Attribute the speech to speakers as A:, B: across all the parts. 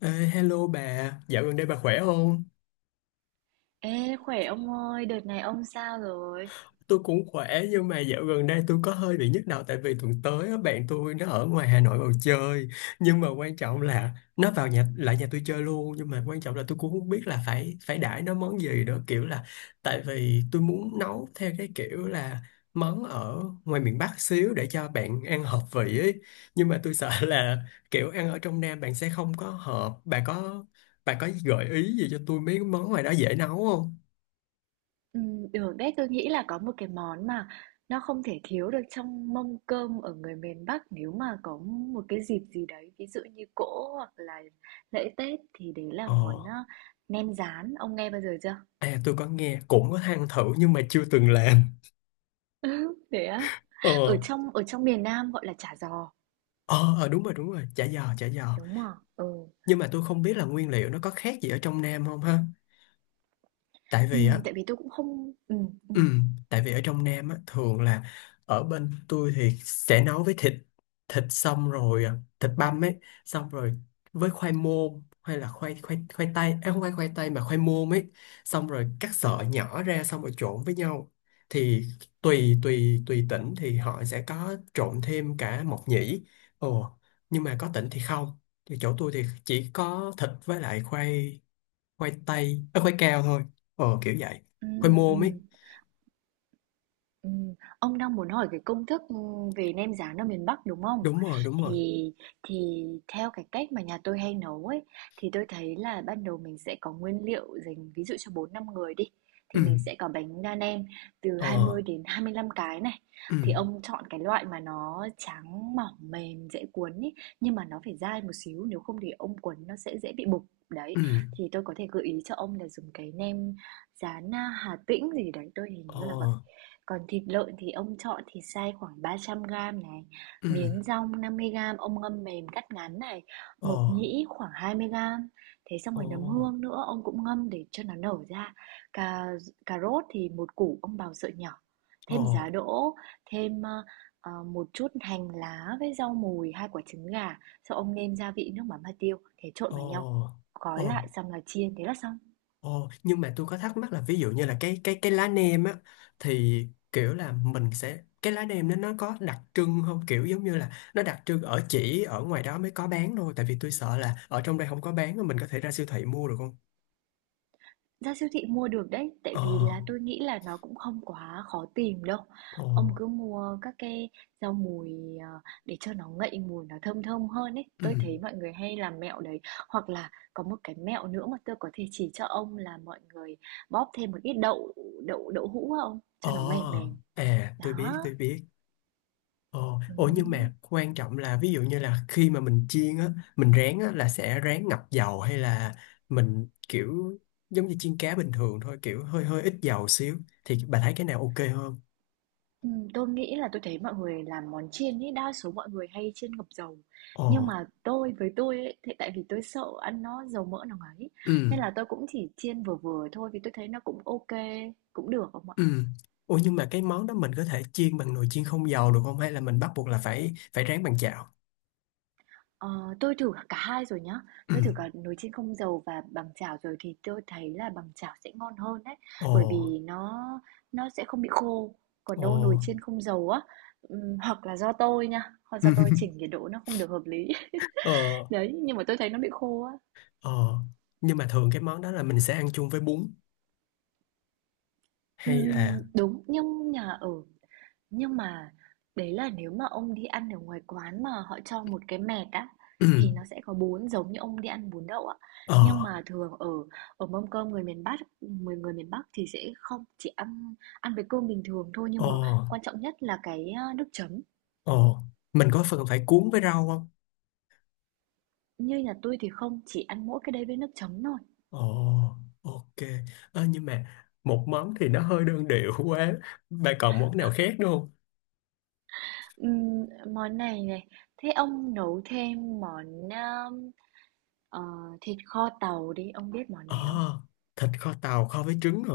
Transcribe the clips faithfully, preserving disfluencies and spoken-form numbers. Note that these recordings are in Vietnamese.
A: Ê, hello bà, dạo gần đây bà khỏe không?
B: Ê, khỏe ông ơi, đợt này ông sao rồi?
A: Tôi cũng khỏe nhưng mà dạo gần đây tôi có hơi bị nhức đầu tại vì tuần tới á, bạn tôi nó ở ngoài Hà Nội vào chơi. Nhưng mà quan trọng là nó vào nhà lại nhà tôi chơi luôn, nhưng mà quan trọng là tôi cũng không biết là phải phải đãi nó món gì nữa, kiểu là tại vì tôi muốn nấu theo cái kiểu là món ở ngoài miền Bắc xíu để cho bạn ăn hợp vị ấy, nhưng mà tôi sợ là kiểu ăn ở trong Nam bạn sẽ không có hợp. Bà có bà có gợi ý gì cho tôi mấy món ngoài đó dễ nấu không?
B: Ừ, Được đấy, tôi nghĩ là có một cái món mà nó không thể thiếu được trong mâm cơm ở người miền Bắc nếu mà có một cái dịp gì đấy, ví dụ như cỗ hoặc là lễ Tết thì đấy là
A: Ờ,
B: món à, nem rán, ông nghe bao giờ chưa?
A: à tôi có nghe cũng có than thử nhưng mà chưa từng làm.
B: Thế á?
A: Ờ,
B: Ở trong ở trong miền Nam gọi là chả giò,
A: ờ ờ, đúng rồi đúng rồi, chả giò chả giò.
B: đúng không? Ừ.
A: Nhưng mà tôi không biết là nguyên liệu nó có khác gì ở trong Nam không ha? Tại
B: Ừ,
A: vì á.
B: tại vì tôi cũng không ừ, ừ,
A: Ừ, tại vì ở trong Nam á, thường là ở bên tôi thì sẽ nấu với thịt, thịt xong rồi à, thịt băm ấy, xong rồi với khoai môn hay là khoai khoai khoai tây à, không phải khoai tây mà khoai môn ấy, xong rồi cắt sợi nhỏ ra xong rồi trộn với nhau. Thì tùy tùy tùy tỉnh thì họ sẽ có trộn thêm cả mộc nhĩ. Ồ, nhưng mà có tỉnh thì không, thì chỗ tôi thì chỉ có thịt với lại khoai, khoai tây à, khoai cao thôi. Ờ kiểu vậy,
B: ừ,
A: khoai
B: ừ.
A: môn ấy.
B: Ừm, ông đang muốn hỏi cái công thức, ừm, về nem rán ở miền Bắc, đúng không?
A: Đúng rồi đúng rồi.
B: Thì thì theo cái cách mà nhà tôi hay nấu ấy, thì tôi thấy là ban đầu mình sẽ có nguyên liệu dành ví dụ cho bốn năm người đi,
A: Ừ.
B: thì mình sẽ có bánh đa nem từ hai
A: Ờ.
B: mươi đến hai mươi lăm cái này.
A: Ừ.
B: Thì ông chọn cái loại mà nó trắng, mỏng, mềm, dễ cuốn ấy, nhưng mà nó phải dai một xíu, nếu không thì ông cuốn nó sẽ dễ bị bục. Đấy,
A: Ừ.
B: thì tôi có thể gợi ý cho ông là dùng cái nem rán, a, Hà Tĩnh gì đấy, tôi hình
A: Ờ.
B: như là vậy. Còn thịt lợn thì ông chọn thịt xay khoảng ba trăm gam này,
A: Ừ.
B: miến dong năm mươi gam ông ngâm mềm cắt ngắn này,
A: Ờ.
B: mộc nhĩ khoảng hai mươi gam. Thế xong
A: Ờ.
B: rồi nấm hương nữa ông cũng ngâm để cho nó nở ra. Cà cà rốt thì một củ ông bào sợi nhỏ,
A: Ờ.
B: thêm giá đỗ, thêm ờ, ờ, một chút hành lá với rau mùi, hai quả trứng gà, sau ông nêm gia vị nước mắm hạt tiêu, thế trộn
A: Ờ.
B: vào nhau.
A: Ờ.
B: Gói lại xong là chiên, thế là xong.
A: Ờ. Nhưng mà tôi có thắc mắc là ví dụ như là cái cái cái lá nem á, thì kiểu là mình sẽ cái lá nem đó nó có đặc trưng không, kiểu giống như là nó đặc trưng ở chỉ ở ngoài đó mới có bán thôi, tại vì tôi sợ là ở trong đây không có bán, mình có thể ra siêu thị mua được không?
B: Ra siêu thị mua được đấy, tại
A: Ờ.
B: vì là tôi nghĩ là nó cũng không quá khó tìm đâu.
A: Ờ.
B: Ông cứ mua các cái rau mùi ờ, để cho nó ngậy mùi nó thơm thơm hơn ấy.
A: Ừ.
B: Tôi thấy mọi người hay làm mẹo đấy. Hoặc là có một cái mẹo nữa mà tôi có thể chỉ cho ông là mọi người bóp thêm một ít đậu đậu đậu hũ vào ông
A: Ờ.
B: cho nó mềm mềm.
A: À tôi biết
B: Đó.
A: tôi biết. Ồ,
B: Ừ.
A: ồ nhưng mà quan trọng là ví dụ như là khi mà mình chiên á, mình rán á là sẽ rán ngập dầu, hay là mình kiểu giống như chiên cá bình thường thôi, kiểu hơi hơi ít dầu xíu, thì bà thấy cái nào ok hơn?
B: Ừm, tôi nghĩ là tôi thấy mọi người làm món chiên ấy, đa số mọi người hay chiên ngập dầu.
A: Ồ.
B: Nhưng mà tôi với tôi ấy, thì tại vì tôi sợ ăn nó dầu mỡ nó ấy
A: Ừ.
B: nên là tôi cũng chỉ chiên vừa vừa thôi vì tôi thấy nó cũng ok, cũng được không ạ?
A: Ừ. Ồ, nhưng mà cái món đó mình có thể chiên bằng nồi chiên không dầu được không, hay là mình bắt buộc là phải phải rán bằng chảo?
B: Ờ, tôi thử cả hai rồi nhá.
A: Ừ.
B: Tôi thử cả nồi chiên không dầu và bằng chảo rồi thì tôi thấy là bằng chảo sẽ ngon hơn đấy,
A: Ồ.
B: bởi vì nó nó sẽ không bị khô. Còn đâu nồi
A: Ồ.
B: chiên không dầu á, ừm, hoặc là do tôi nha, hoặc do tôi chỉnh nhiệt độ nó không được hợp lý.
A: Ờ.
B: Đấy, nhưng mà tôi thấy nó bị khô á.
A: Ờ. Nhưng mà thường cái món đó là mình sẽ ăn chung với bún hay
B: Ừm,
A: là
B: đúng, nhưng nhà ở nhưng mà đấy là nếu mà ông đi ăn ở ngoài quán mà họ cho một cái mẹt á thì nó sẽ có bún giống như ông đi ăn bún đậu á. Nhưng
A: ờ.
B: mà thường ở ở mâm cơm người miền Bắc, người người miền Bắc thì sẽ không chỉ ăn ăn với cơm bình thường thôi nhưng
A: Ờ.
B: mà quan trọng nhất là cái à, nước chấm.
A: Ồ, mình có phần phải cuốn với rau không?
B: Như nhà tôi thì không, chỉ ăn mỗi cái đấy với nước chấm thôi.
A: Ồ, ok. Ơ, nhưng mà một món thì nó hơi đơn điệu quá. Bà còn món nào khác nữa không?
B: Ừm, món này này, thế ông nấu thêm món à, ờ, thịt kho tàu đi, ông biết món
A: Ờ,
B: này không?
A: thịt kho tàu kho với trứng hả?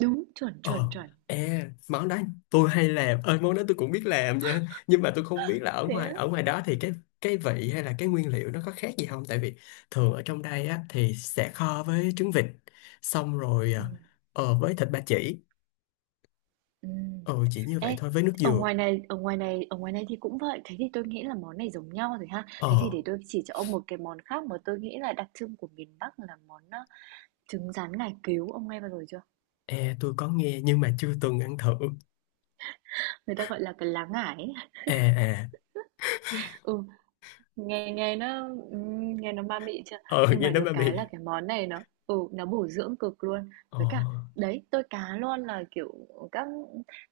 B: Đúng, chuẩn, chuẩn,
A: Ờ,
B: chuẩn.
A: e, món đó tôi hay làm. Ơi, món đó tôi cũng biết làm nha. Nhưng mà tôi không biết là ở
B: Thế á?
A: ngoài ở ngoài đó thì cái cái vị hay là cái nguyên liệu nó có khác gì không? Tại vì thường ở trong đây á thì sẽ kho với trứng vịt, xong rồi ờ,
B: Ừm,
A: ờ, với thịt ba chỉ.
B: ừm.
A: Ờ, chỉ như vậy
B: Ê,
A: thôi với nước
B: ở
A: dừa.
B: ngoài này, ở ngoài này, ở ngoài này thì cũng vậy. Thế thì tôi nghĩ là món này giống nhau rồi ha. Thế thì
A: Ờ.
B: để tôi chỉ cho ông một cái món khác mà tôi nghĩ là đặc trưng của miền Bắc là món ờ, trứng rán ngải cứu. Ông nghe bao giờ chưa?
A: À, tôi có nghe nhưng mà chưa từng ăn thử.
B: Người ta gọi là cái lá ngải ấy.
A: À à,
B: Ừ, Nghe nghe nó ừm, nghe nó ma mị chưa?
A: ờ
B: Nhưng
A: nghe
B: mà
A: nói
B: được
A: mà
B: cái
A: bị.
B: là cái món này nó ừ, nó bổ dưỡng cực luôn.
A: Ờ.
B: Với cả đấy, tôi cá luôn là kiểu các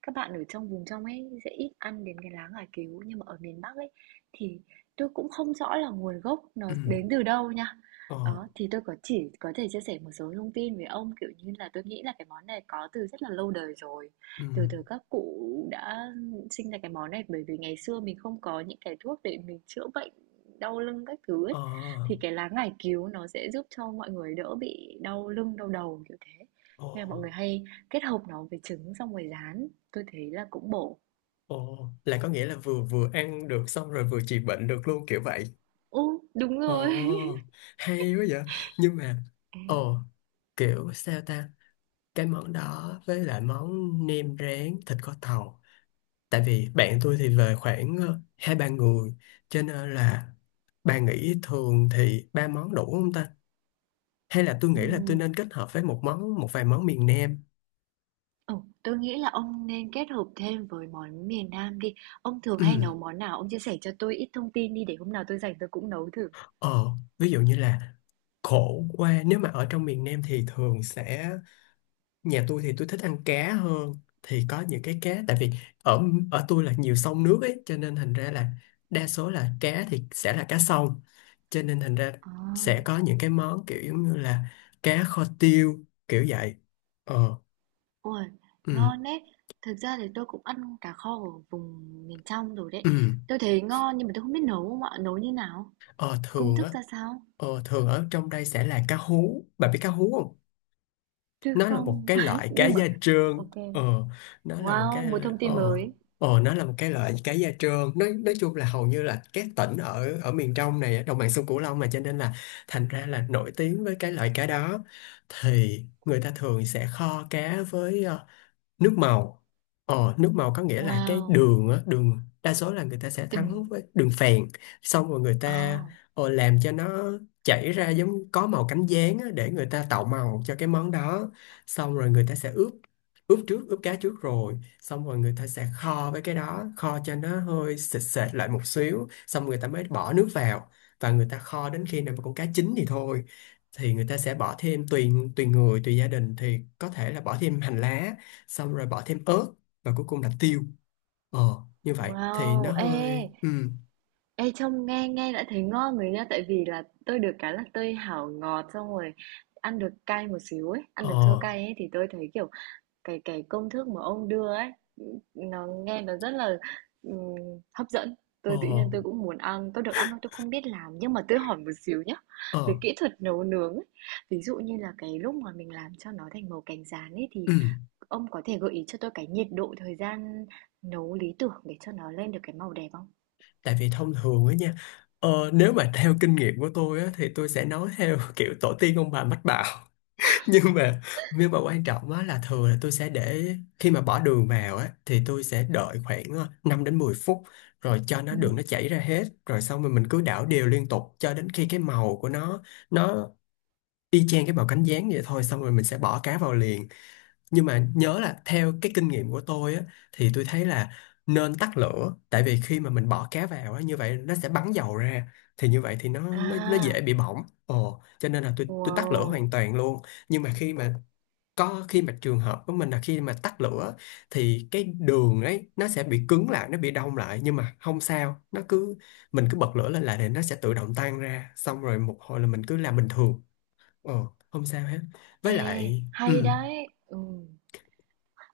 B: các bạn ở trong vùng trong ấy sẽ ít ăn đến cái lá ngải cứu nhưng mà ở miền Bắc ấy thì tôi cũng không rõ là nguồn gốc nó
A: Ừ.
B: đến từ đâu nha.
A: Ờ.
B: Đó, thì tôi có chỉ có thể chia sẻ một số thông tin với ông kiểu như là tôi nghĩ là cái món này có từ rất là lâu đời rồi.
A: Ừ.
B: Từ từ các cụ đã sinh ra cái món này bởi vì ngày xưa mình không có những cái thuốc để mình chữa bệnh đau lưng các thứ ấy,
A: Ờ.
B: thì cái lá ngải cứu nó sẽ giúp cho mọi người đỡ bị đau lưng, đau đầu kiểu thế.
A: Ờ.
B: Nên là mọi người hay kết hợp nó với trứng xong rồi rán. Tôi thấy là cũng bổ.
A: Ờ. Là có nghĩa là vừa vừa ăn được xong rồi vừa trị bệnh được luôn kiểu vậy.
B: Ừ, đúng rồi.
A: Ờ, hay quá vậy. Nhưng mà, ờ, kiểu sao ta? Cái món đó với lại món nem rán, thịt kho tàu. Tại vì bạn tôi thì về khoảng ờ, hai ba người, cho nên là bà nghĩ thường thì ba món đủ không ta? Hay là tôi
B: Ừ,
A: nghĩ là tôi nên kết hợp với một món một vài món miền Nam.
B: ừ, tôi nghĩ là ông nên kết hợp thêm với món miền Nam đi. Ông thường hay
A: Ừ.
B: nấu món nào? Ông chia sẻ cho tôi ít thông tin đi để hôm nào tôi rảnh tôi cũng nấu thử.
A: Ờ, ví dụ như là khổ qua, nếu mà ở trong miền Nam thì thường sẽ nhà tôi thì tôi thích ăn cá hơn, thì có những cái cá, tại vì ở ở tôi là nhiều sông nước ấy, cho nên thành ra là đa số là cá thì sẽ là cá sông, cho nên thành ra
B: À.
A: sẽ có những cái món kiểu giống như là cá kho tiêu kiểu vậy. Ờ.
B: Ôi,
A: Ừ.
B: ngon đấy. Thực ra thì tôi cũng ăn cá kho ở vùng miền trong rồi đấy.
A: Ừ.
B: Tôi thấy ngon nhưng mà tôi không biết nấu không ạ? Nấu như nào?
A: Ờ
B: Công
A: thường
B: thức
A: á,
B: ra sao?
A: ờ thường ở trong đây sẽ là cá hú, bà biết cá hú không?
B: Tôi
A: Nó là một
B: không.
A: cái loại cá
B: Nhưng
A: da
B: mà
A: trơn.
B: ok.
A: Ờ, nó là một
B: Wow,
A: cái.
B: một thông tin
A: Ờ.
B: mới.
A: Ờ, nó là một cái loại cá da trơn, nói nói chung là hầu như là các tỉnh ở ở miền trong này, ở đồng bằng sông Cửu Long mà, cho nên là thành ra là nổi tiếng với cái loại cá đó. Thì người ta thường sẽ kho cá với ờ, nước màu. Ờ nước màu có nghĩa là cái
B: Wow.
A: đường á, đường đa số là người ta sẽ thắng
B: Đừng.
A: với đường phèn, xong rồi người ta
B: À,
A: ờ, làm cho nó chảy ra giống có màu cánh gián á, để người ta tạo màu cho cái món đó, xong rồi người ta sẽ ướp, ướp trước ướp cá trước rồi, xong rồi người ta sẽ kho với cái đó kho cho nó hơi sệt sệt lại một xíu, xong người ta mới bỏ nước vào, và người ta kho đến khi nào mà con cá chín thì thôi. Thì người ta sẽ bỏ thêm tùy tùy người tùy gia đình thì có thể là bỏ thêm hành lá, xong rồi bỏ thêm ớt, và cuối cùng là tiêu. Ờ như vậy thì nó
B: wow. Ê,
A: hơi ừ.
B: ê trông nghe nghe đã thấy ngon rồi nha, tại vì là tôi được cái là tôi hảo ngọt xong rồi ăn được cay một xíu ấy, ăn được chua
A: Ờ.
B: cay ấy thì tôi thấy kiểu cái cái công thức mà ông đưa ấy, nó nghe nó rất là, ừm, hấp dẫn.
A: Ờ.
B: Tôi tự nhiên tôi cũng muốn ăn, tôi được ăn thôi tôi không biết làm nhưng mà tôi hỏi một xíu nhá. Về
A: Ờ.
B: kỹ thuật nấu nướng ấy, ví dụ như là cái lúc mà mình làm cho nó thành màu cánh gián ấy thì
A: Ừ.
B: ông có thể gợi ý cho tôi cái nhiệt độ thời gian nấu lý tưởng để cho nó lên được cái màu đẹp không?
A: Tại vì thông thường á nha, ờ nếu mà theo kinh nghiệm của tôi á thì tôi sẽ nói theo kiểu tổ tiên ông bà mách bảo. Nhưng mà, nhưng mà quan trọng á là thường là tôi sẽ để khi mà bỏ đường vào á thì tôi sẽ đợi khoảng ờ, năm đến mười phút, rồi cho nó
B: Ừ.
A: đường nó chảy ra hết rồi xong rồi mình cứ đảo đều liên tục cho đến khi cái màu của nó nó y chang cái bào cánh gián vậy thôi, xong rồi mình sẽ bỏ cá vào liền. Nhưng mà nhớ là theo cái kinh nghiệm của tôi á, thì tôi thấy là nên tắt lửa, tại vì khi mà mình bỏ cá vào á như vậy nó sẽ bắn dầu ra, thì như vậy thì nó nó nó dễ
B: À,
A: bị bỏng, ồ cho nên là tôi tôi tắt lửa hoàn
B: wow.
A: toàn luôn. Nhưng mà khi mà, có khi mà trường hợp của mình là khi mà tắt lửa thì cái đường ấy nó sẽ bị cứng lại, nó bị đông lại nhưng mà không sao, nó cứ, mình cứ bật lửa lên là để nó sẽ tự động tan ra, xong rồi một hồi là mình cứ làm bình thường. Ờ, không sao hết. Với
B: Ê,
A: lại ừ.
B: hay đấy. Ừ.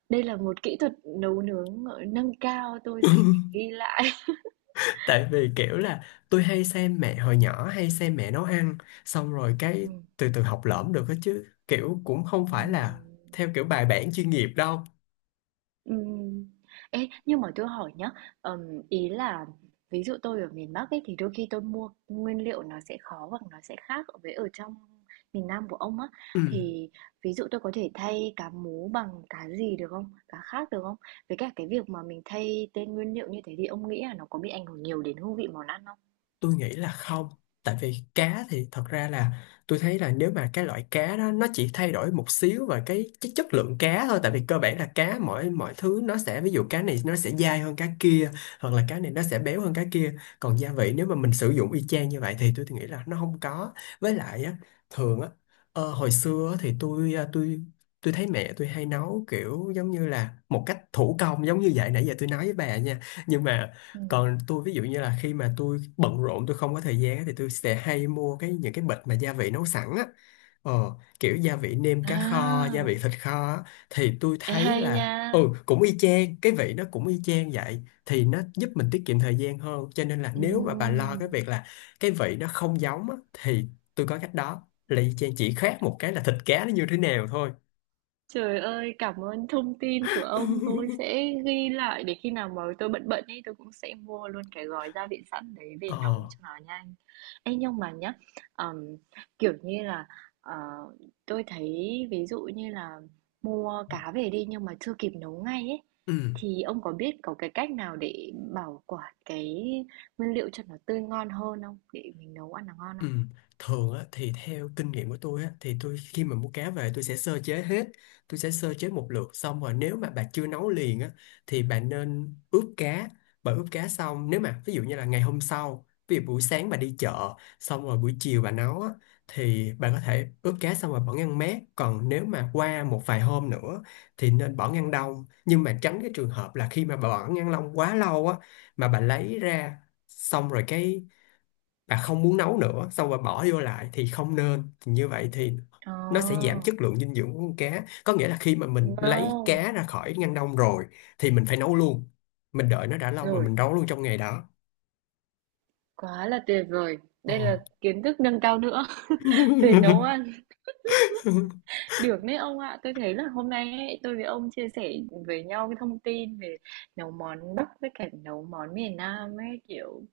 B: Đây là một kỹ thuật nấu nướng ờ, nâng cao tôi sẽ phải ghi lại.
A: Tại vì kiểu là tôi hay xem mẹ, hồi nhỏ hay xem mẹ nấu ăn, xong rồi cái
B: Ừ.
A: từ từ học lỏm được hết chứ kiểu cũng không phải là
B: Ừm,
A: theo kiểu bài bản chuyên nghiệp đâu.
B: ừm. Ê, nhưng mà tôi hỏi nhá, ờm, ý là ví dụ tôi ở miền Bắc ấy thì đôi khi tôi mua nguyên liệu nó sẽ khó hoặc nó sẽ khác với ở trong miền Nam của ông á
A: Ừ.
B: thì ví dụ tôi có thể thay cá mú bằng cá gì được không? Cá khác được không? Với cả cái việc mà mình thay tên nguyên liệu như thế thì ông nghĩ là nó có bị ảnh hưởng nhiều đến hương vị món ăn không?
A: Tôi nghĩ là không, tại vì cá thì thật ra là tôi thấy là nếu mà cái loại cá đó nó chỉ thay đổi một xíu về cái, cái chất lượng cá thôi, tại vì cơ bản là cá mỗi mọi thứ nó sẽ, ví dụ cá này nó sẽ dai hơn cá kia, hoặc là cá này nó sẽ béo hơn cá kia, còn gia vị nếu mà mình sử dụng y chang như vậy thì tôi thì nghĩ là nó không có. Với lại á, thường á, ờ, hồi xưa á thì tôi ờ, tôi tôi thấy mẹ tôi hay nấu kiểu giống như là một cách thủ công giống như vậy, nãy giờ tôi nói với bà nha. Nhưng mà,
B: Ừm.
A: còn tôi ví dụ như là khi mà tôi bận rộn tôi không có thời gian á, thì tôi sẽ hay mua cái những cái bịch mà gia vị nấu sẵn á, ờ, kiểu gia vị nêm cá kho, gia vị
B: À,
A: thịt kho á, thì tôi
B: ê
A: thấy
B: hay
A: là
B: nha.
A: ừ cũng y chang, cái vị nó cũng y chang vậy, thì nó giúp mình tiết kiệm thời gian hơn, cho nên là nếu mà bà lo
B: Ừm.
A: cái việc là cái vị nó không giống á, thì tôi có cách đó là y chang chỉ khác một cái là thịt cá nó như thế nào thôi.
B: Trời ơi, cảm ơn thông tin của ông. Tôi sẽ ghi lại để khi nào mà tôi bận bận ấy, tôi cũng sẽ mua luôn cái gói gia vị sẵn đấy về
A: Ờ.
B: nấu cho nó nhanh. Ê, nhưng mà nhá, ờm, kiểu như là ờ, tôi thấy ví dụ như là mua cá về đi nhưng mà chưa kịp nấu ngay ấy,
A: Ừ.
B: thì ông có biết có cái cách nào để bảo quản cái nguyên liệu cho nó tươi ngon hơn không? Để mình nấu ăn nó ngon
A: Ừ.
B: không?
A: Thường á, thì theo kinh nghiệm của tôi á, thì tôi khi mà mua cá về tôi sẽ sơ chế hết, tôi sẽ sơ chế một lượt xong rồi nếu mà bà chưa nấu liền á, thì bà nên ướp cá, bà ướp cá xong nếu mà ví dụ như là ngày hôm sau, ví dụ buổi sáng bà đi chợ xong rồi buổi chiều bà nấu á, thì bà có thể ướp cá xong rồi bỏ ngăn mát. Còn nếu mà qua một vài hôm nữa thì nên bỏ ngăn đông, nhưng mà tránh cái trường hợp là khi mà bà bỏ ngăn đông quá lâu á, mà bà lấy ra xong rồi cái, và không muốn nấu nữa xong rồi bỏ vô lại thì không nên. Thì như vậy thì nó sẽ giảm
B: Ờ,
A: chất lượng dinh dưỡng của con cá, có nghĩa là khi mà mình lấy
B: no.
A: cá ra khỏi ngăn đông rồi thì mình phải nấu luôn, mình đợi nó đã lâu mà
B: Rồi.
A: mình nấu luôn trong ngày đó.
B: Quá là tuyệt vời.
A: Ồ.
B: Đây là kiến thức nâng cao nữa về nấu ăn. Được đấy ông ạ. Tôi thấy là hôm nay ấy, tôi với ông chia sẻ với nhau cái thông tin về nấu món Bắc với cả nấu món miền Nam ấy kiểu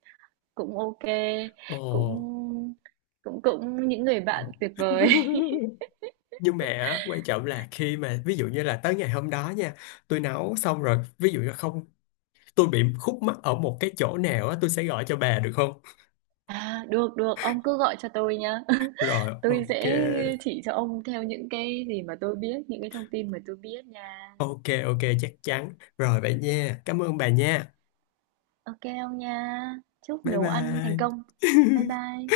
B: cũng ok,
A: Ồ.
B: cũng cũng cũng những người bạn
A: Ồ.
B: tuyệt vời.
A: Nhưng mà á, quan trọng là khi mà ví dụ như là tới ngày hôm đó nha, tôi nấu xong rồi ví dụ như không, tôi bị khúc mắc ở một cái chỗ nào á, tôi sẽ gọi cho bà được không?
B: À, được được, ông cứ gọi cho tôi nhá.
A: Rồi,
B: Tôi
A: ok.
B: sẽ chỉ cho ông theo những cái gì mà tôi biết, những cái thông tin mà tôi biết nha.
A: Ok, ok, chắc chắn. Rồi vậy nha. Cảm ơn bà nha.
B: Ok ông nha. Chúc
A: Bye
B: nấu ăn thành
A: bye.
B: công. Bye bye.